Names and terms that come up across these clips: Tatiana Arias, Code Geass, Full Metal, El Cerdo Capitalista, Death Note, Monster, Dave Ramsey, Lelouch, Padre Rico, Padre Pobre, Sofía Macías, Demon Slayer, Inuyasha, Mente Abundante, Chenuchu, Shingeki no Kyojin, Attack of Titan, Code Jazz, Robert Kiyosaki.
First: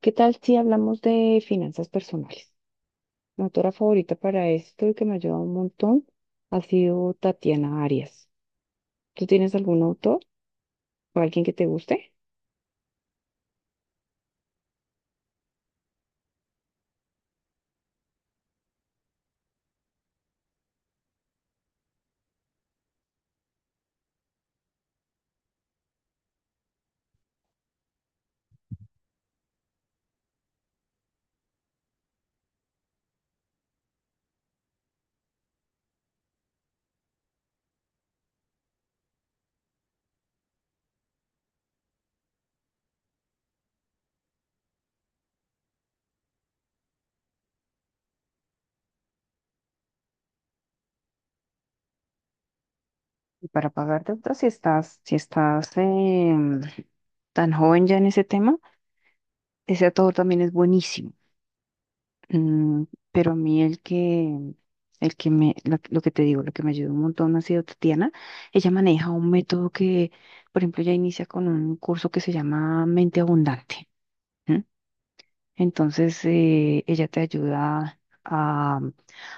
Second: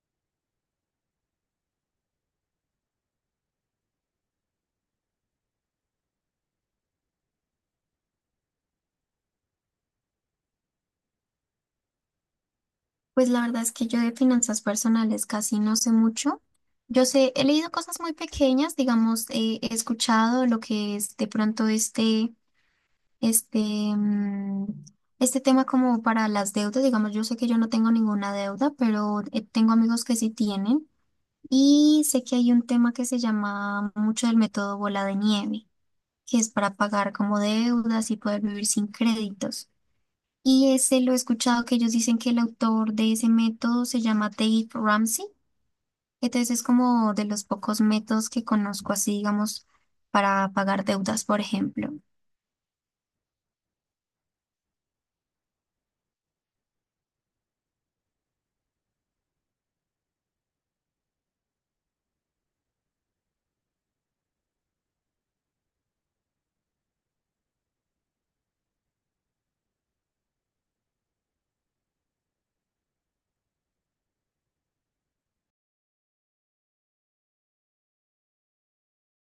¿Qué tal si hablamos de finanzas personales? Mi autora favorita para esto y que me ha ayudado un montón ha sido Tatiana Arias. ¿Tú tienes algún autor o alguien que te guste? Pues la verdad es que yo de finanzas personales casi no sé mucho. Yo sé, he leído cosas muy pequeñas, digamos, he escuchado lo que es de pronto este, mm, este tema como para las deudas. Digamos, yo sé que yo no tengo ninguna deuda, pero tengo amigos que sí tienen. Y sé que hay un tema que se llama mucho del método bola de nieve, que es para pagar como deudas y poder vivir sin créditos. Y ese lo he escuchado que ellos dicen que el autor de ese método se llama Dave Ramsey. Entonces es como de los pocos métodos que conozco así, digamos, para pagar deudas, por ejemplo. Y para pagar deudas, si estás tan joven ya en ese tema, ese autor también es buenísimo. Mm, pero a mí el que me, la- lo, que te digo, lo que me ayudó un montón ha sido Tatiana. Ella maneja un método que, por ejemplo, ella inicia con un curso que se llama Mente Abundante. ¿M? Entonces, ella te ayuda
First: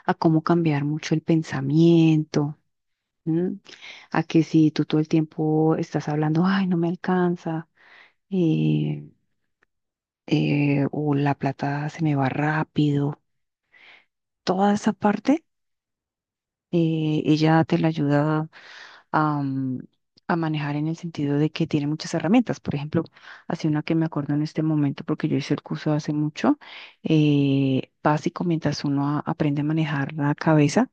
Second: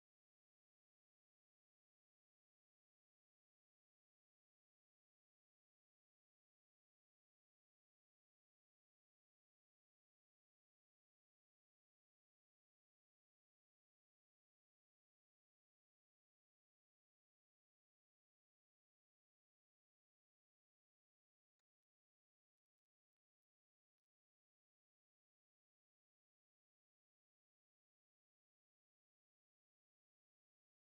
a cómo cambiar mucho el pensamiento, ¿m? A que si tú todo el tiempo estás hablando, ay, no me alcanza, eh, o la plata se me va rápido, toda esa parte. Ella te la ayuda a, mm, a manejar en el sentido de que tiene muchas herramientas. Por ejemplo, así una que me acuerdo en este momento, porque yo hice el curso hace mucho, básico, mientras uno aprende a manejar la cabeza,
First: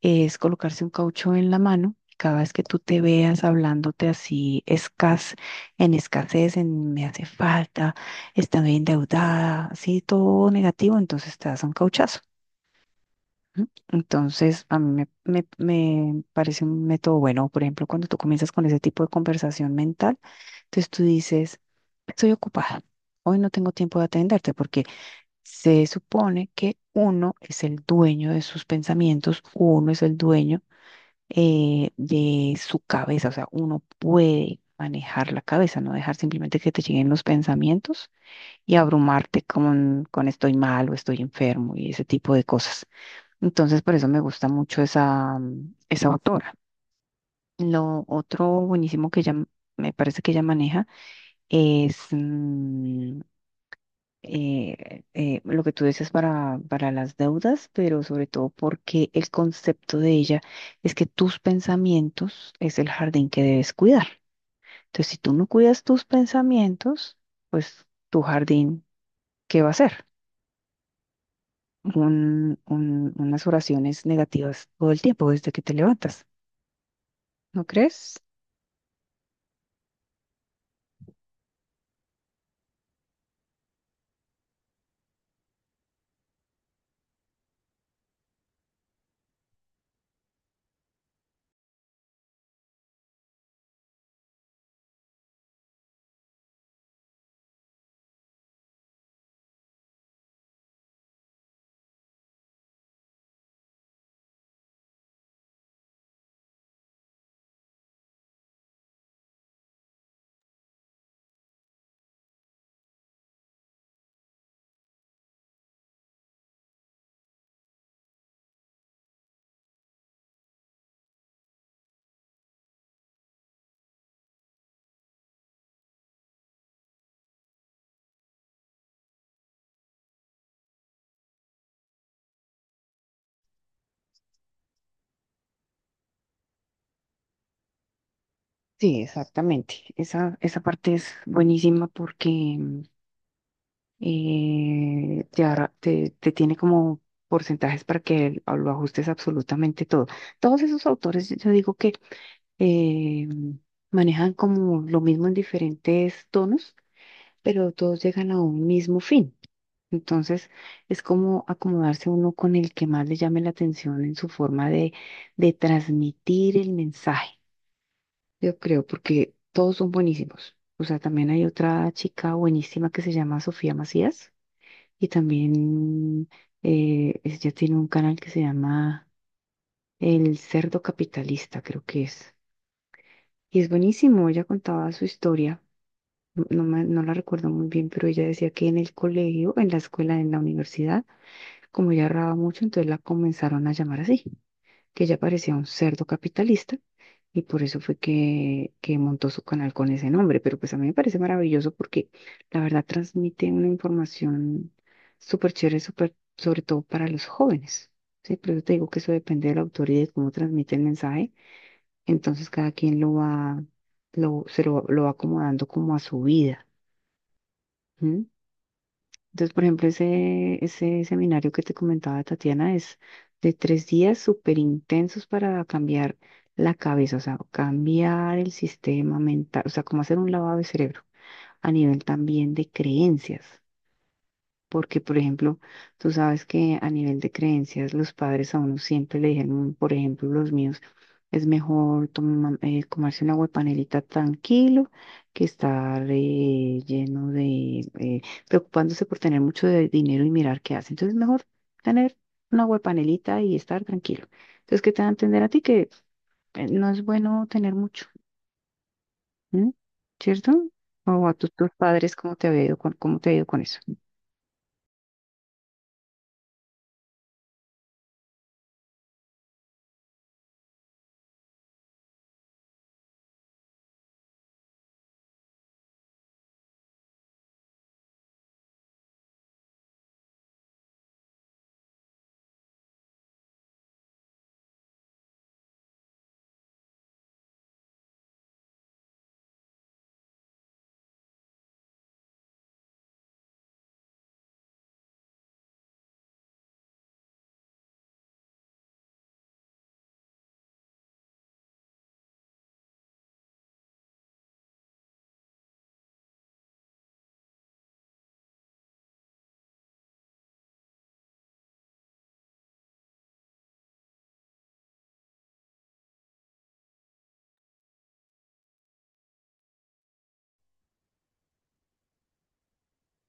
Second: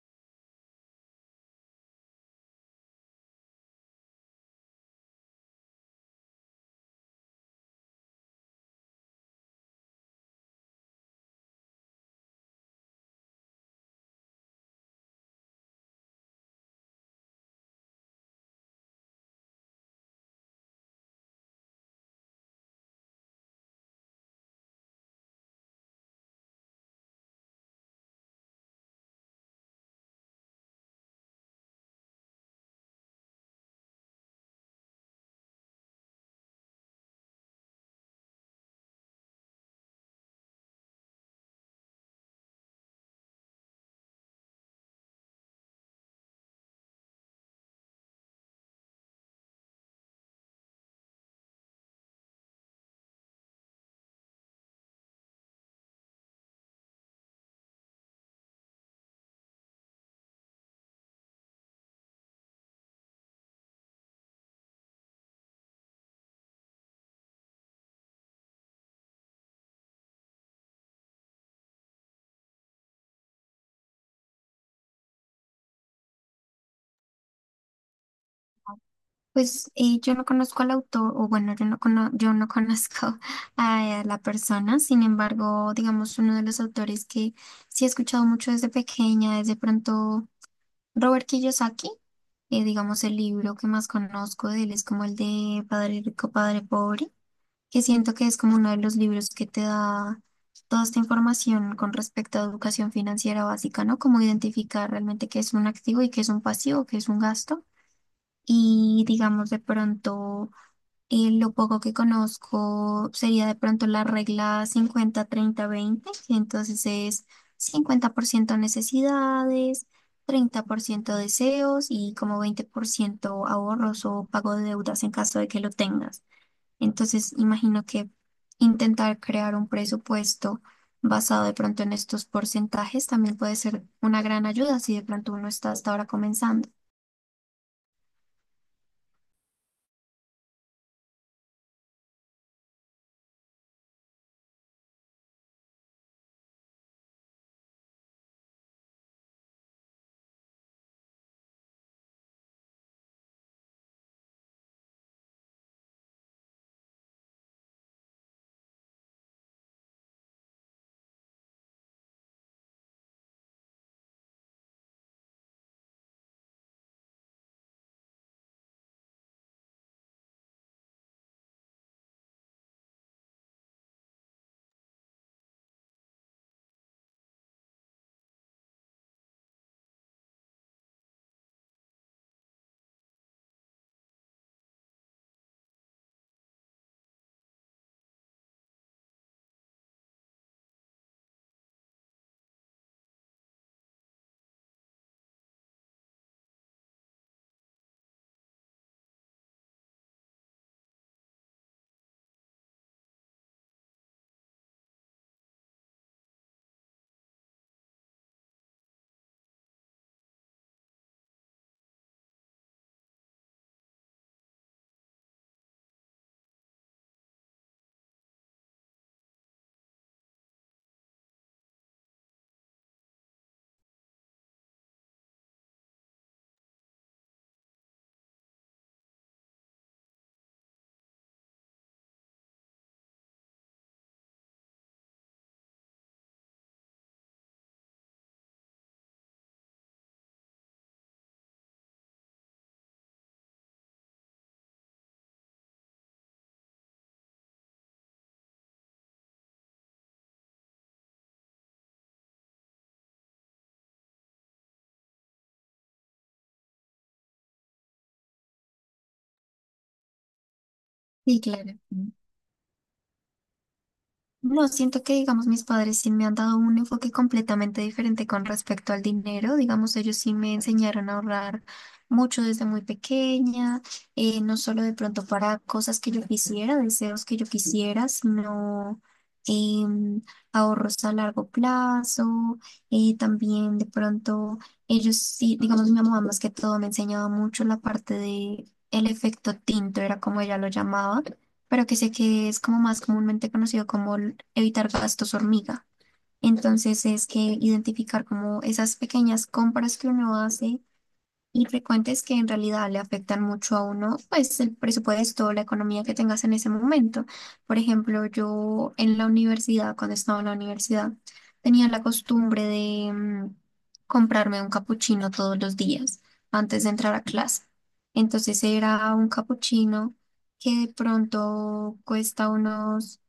es colocarse un caucho en la mano. Cada vez que tú te veas hablándote así, en escasez, en me hace falta, estoy endeudada, así todo negativo, entonces te das un cauchazo. Ujú. Entonces, a mí me parece un método bueno. Por ejemplo, cuando tú comienzas con ese tipo de conversación mental, entonces tú dices, estoy ocupada, hoy no tengo tiempo de atenderte, porque se supone que uno es el dueño de sus pensamientos, uno es el dueño de su cabeza, o sea, uno puede manejar la cabeza, no dejar simplemente que te lleguen los pensamientos y abrumarte con estoy mal o estoy enfermo y ese tipo de cosas. Entonces, por eso me gusta mucho esa autora. Lo otro buenísimo que ella, me parece que ella maneja es lo que tú dices para las deudas, pero sobre todo porque el concepto de ella es que tus pensamientos es el jardín que debes cuidar. Entonces, si tú no cuidas tus pensamientos, pues tu jardín, ¿qué va a ser? Unas oraciones negativas todo el tiempo desde que te levantas, ¿no crees? Pues yo no conozco al autor, o bueno, yo no conozco a la persona. Sin embargo, digamos, uno de los autores que sí he escuchado mucho desde pequeña es de pronto Robert Kiyosaki. Digamos, el libro que más conozco de él es como el de Padre Rico, Padre Pobre, que siento que es como uno de los libros que te da toda esta información con respecto a educación financiera básica, ¿no? Cómo identificar realmente qué es un activo y qué es un pasivo, qué es un gasto. Y digamos de pronto, lo poco que conozco sería de pronto la regla 50 30 20, que entonces es 50% necesidades, 30% deseos y como 20% ahorros o pago de deudas en caso de que lo tengas. Entonces, imagino que intentar crear un presupuesto basado de pronto en estos porcentajes también puede ser una gran ayuda si de pronto uno está hasta ahora comenzando. Sí, exactamente. Esa parte es buenísima porque te tiene como porcentajes para que lo ajustes absolutamente todo. Todos esos autores, yo digo que eh, manejan como lo mismo en diferentes tonos, pero todos llegan a un mismo fin. Entonces, es como acomodarse uno con el que más le llame la atención en su forma de transmitir el mensaje. Yo creo, porque todos son buenísimos. O sea, también hay otra chica buenísima que se llama Sofía Macías y también ella tiene un canal que se llama El Cerdo Capitalista, creo que es. Y es buenísimo, ella contaba su historia, no la recuerdo muy bien, pero ella decía que en el colegio, en la escuela, en la universidad, como ella ahorraba mucho, entonces la comenzaron a llamar así. Que ella parecía un cerdo capitalista y por eso fue que montó su canal con ese nombre. Pero pues a mí me parece maravilloso porque la verdad transmite una información súper chévere, súper, sobre todo para los jóvenes. Sí, pero yo te digo que eso depende del autor y de cómo transmite el mensaje. Entonces cada quien lo va, lo, se lo va acomodando como a su vida. ¿Mm? Entonces, por ejemplo, ese seminario que te comentaba Tatiana es de tres días súper intensos para cambiar la cabeza, o sea, cambiar el sistema mental, o sea, como hacer un lavado de cerebro a nivel también de creencias. Porque, por ejemplo, tú sabes que a nivel de creencias, los padres a uno siempre le dijeron, por ejemplo, los míos, es mejor comerse una panelita tranquilo que estar preocupándose por tener mucho de dinero y mirar qué hace. Entonces, es mejor tener una panelita y estar tranquilo. Entonces, ¿qué te va a entender a ti? Que no es bueno tener mucho, ¿m? ¿Cierto? O a Sí, tus claro. padres, ¿cómo te ha ido cómo te ha ido con eso? No, siento que, digamos, mis padres sí me han dado un enfoque completamente diferente con respecto al dinero. Digamos, ellos sí me enseñaron a ahorrar mucho desde muy pequeña, no solo de pronto para cosas que yo quisiera, deseos que yo quisiera, sino em, ahorros a largo plazo. También de pronto ellos sí, digamos, mi mamá más que todo me enseñaba mucho la parte de... El efecto tinto era como ella lo llamaba, pero que sé que es como más comúnmente conocido como el evitar gastos hormiga. Entonces es que identificar como esas pequeñas compras que uno hace y frecuentes que en realidad le afectan mucho a uno, pues el presupuesto, la economía que tengas en ese momento. Por ejemplo, yo en la universidad, cuando estaba en la universidad, tenía la costumbre de comprarme un capuchino todos los días antes de entrar a clase. Entonces era un capuchino que de pronto cuesta unos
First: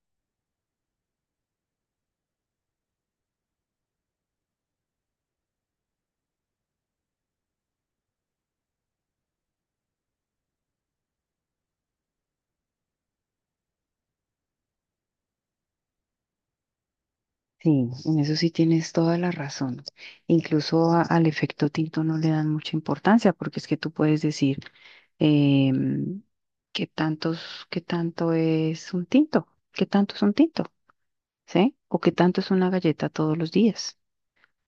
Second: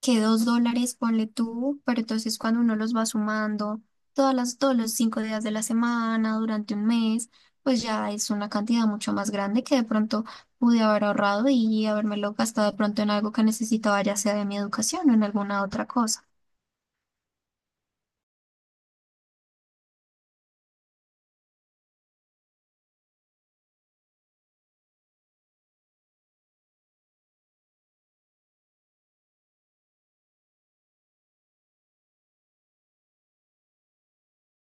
que $2, ponle tú, pero entonces cuando uno los va sumando todos los 5 días de la semana, durante un mes, pues ya es una cantidad mucho más grande que de pronto pude haber ahorrado y habérmelo gastado de pronto en algo que necesitaba, ya sea de mi educación o en alguna otra cosa. Sí, en eso sí tienes toda la razón. Incluso al efecto tinto no le dan mucha importancia porque es que tú puedes decir eh, qué tanto es un tinto, qué tanto es un tinto, ¿sí? O qué tanto es una galleta todos los días.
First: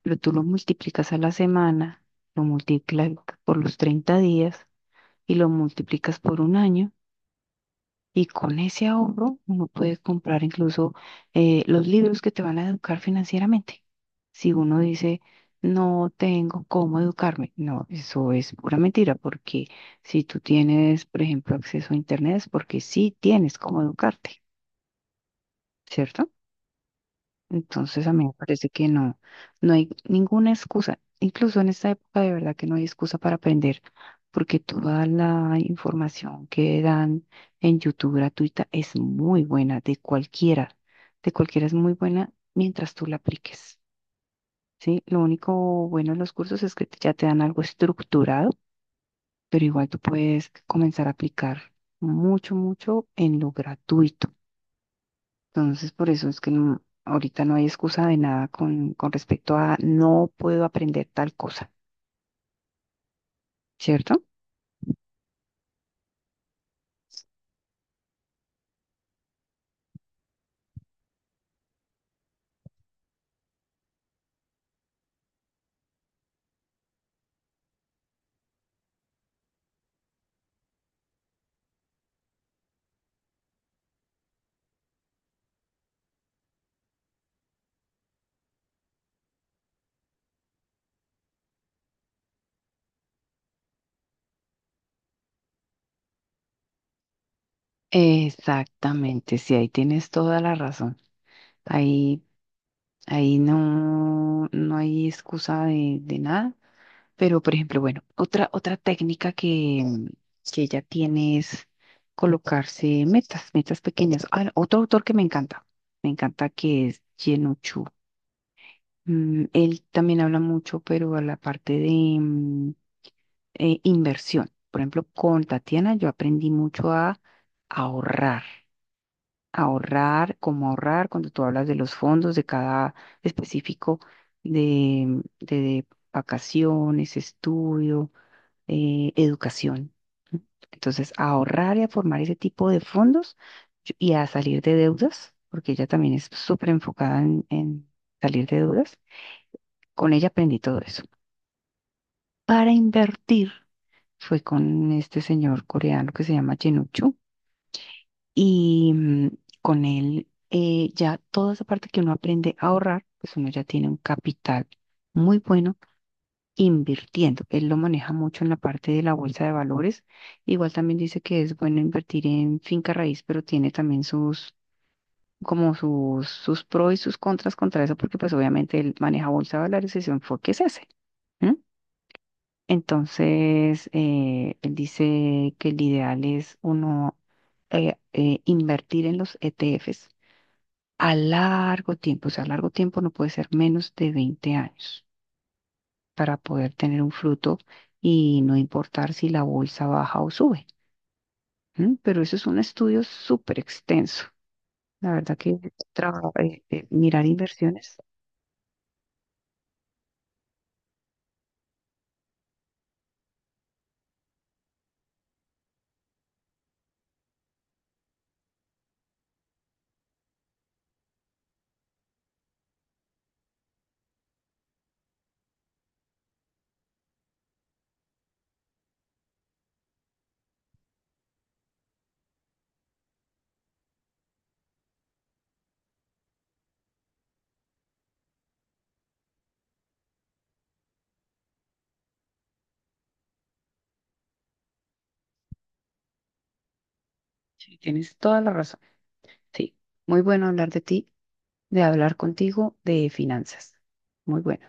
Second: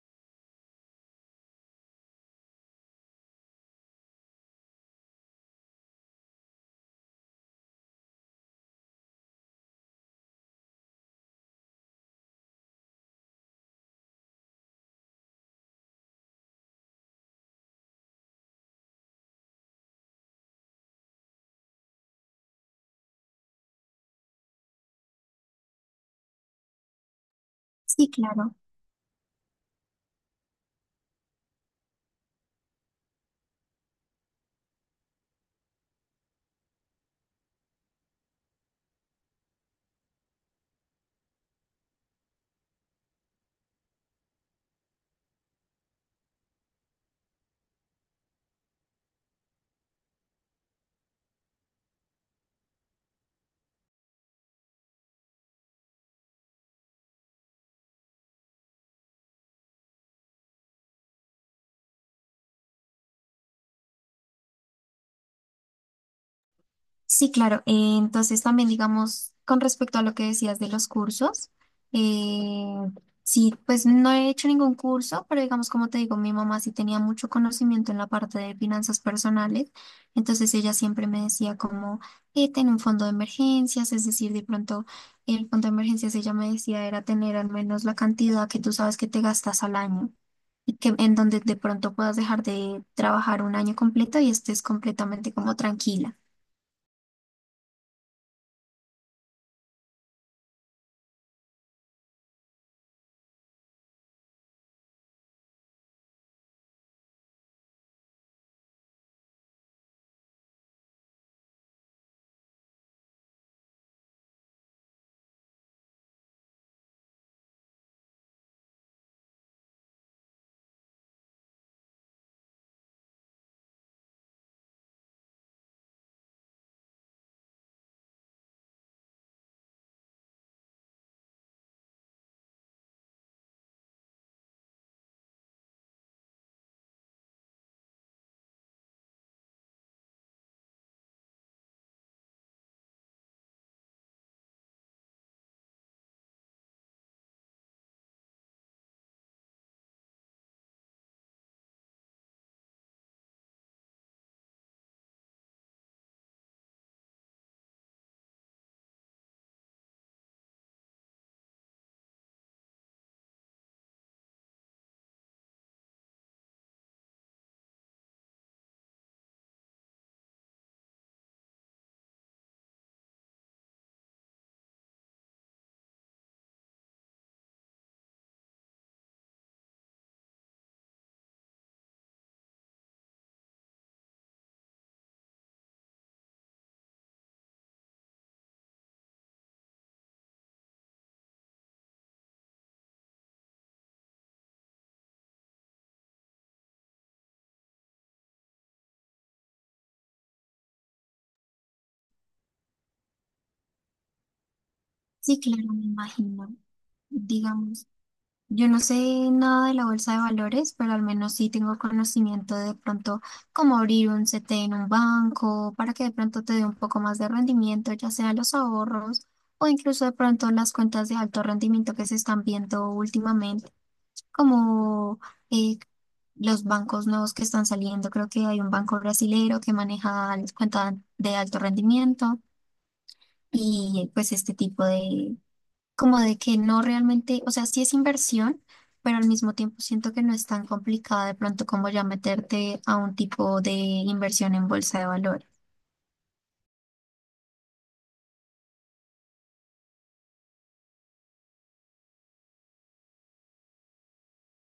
Pero tú lo multiplicas a la semana, lo multiplicas por los 30 días y lo multiplicas por un año. Y con ese ahorro uno puede comprar incluso los libros que te van a educar financieramente. Si uno dice, no tengo cómo educarme, no, eso es pura mentira, porque si tú tienes, por ejemplo, acceso a Internet es porque sí tienes cómo educarte, ¿cierto? Entonces Sí, a mí me claro. parece que no, no hay ninguna excusa. Incluso en esta época de verdad que no hay excusa para aprender, porque toda la información que dan en YouTube gratuita es muy buena, de cualquiera es muy buena mientras tú la apliques, ¿sí? Lo único bueno de los cursos es que ya te dan algo estructurado, pero igual tú puedes comenzar a aplicar mucho, mucho en lo gratuito. Entonces, por eso es que ahorita no hay excusa de nada con respecto a no puedo aprender tal cosa, ¿cierto? Sí, claro. Entonces también, digamos, con respecto a lo que decías de los cursos, eh, sí, pues no he hecho ningún curso, pero digamos, como te digo, mi mamá sí tenía mucho conocimiento en la parte de finanzas personales, entonces ella siempre me decía como, ten un fondo de emergencias, es decir, de pronto el fondo de emergencias, ella me decía, era tener al menos la cantidad que tú sabes que te gastas al año. Y que en donde de pronto puedas dejar de trabajar un año completo y estés completamente como tranquila. Exactamente, sí, ahí tienes toda la razón. Ahí, Ahí no, no hay excusa de nada. Pero, por ejemplo, bueno, otra técnica que ella tiene es colocarse metas, metas pequeñas. Ah, otro autor que me encanta que es Chen. Él también habla mucho, pero a la parte de mm, inversión. Por ejemplo, con Tatiana yo aprendí mucho a ahorrar, ahorrar, cómo ahorrar, cuando tú hablas de los fondos de cada específico de vacaciones, estudio, educación. ¿Sí? Entonces, a ahorrar y a formar ese tipo de fondos y a salir de deudas, porque ella también es súper enfocada en salir de deudas. Con ella aprendí todo eso. Para invertir fue con este señor coreano que se llama Chenuchu y con él ya toda esa parte que uno aprende a ahorrar, pues uno ya tiene un capital muy bueno invirtiendo. Él lo maneja mucho en la parte de la bolsa de valores. Igual también dice que es bueno invertir en finca raíz, pero tiene también sus como sus pros y sus contras contra eso, porque pues obviamente él maneja bolsa de valores y su enfoque es ese. Entonces, él dice que el ideal es uno invertir en los ETFs a largo tiempo. O sea, a largo tiempo no puede ser menos de 20 años para poder tener un fruto y no importar si la bolsa baja o sube. ¿M? Pero eso es un estudio súper extenso. La verdad Sí, que claro, me imagino. Mirar Digamos, inversiones, yo no sé nada de la bolsa de valores, pero al menos sí tengo conocimiento de pronto cómo abrir un CT en un banco para que de pronto te dé un poco más de rendimiento, ya sea los ahorros o incluso de pronto las cuentas de alto rendimiento que se están viendo últimamente, como eh, los bancos nuevos que están saliendo. Creo que hay un banco brasilero que maneja las cuentas de alto rendimiento y pues este tipo de como de que no realmente, o sea, sí es inversión, pero al mismo tiempo siento que no es tan complicada de pronto como ya meterte a un tipo de inversión en bolsa de valores. sí, tienes toda la razón. Sí, muy bueno hablar de ti, de hablar contigo de finanzas. Muy bueno.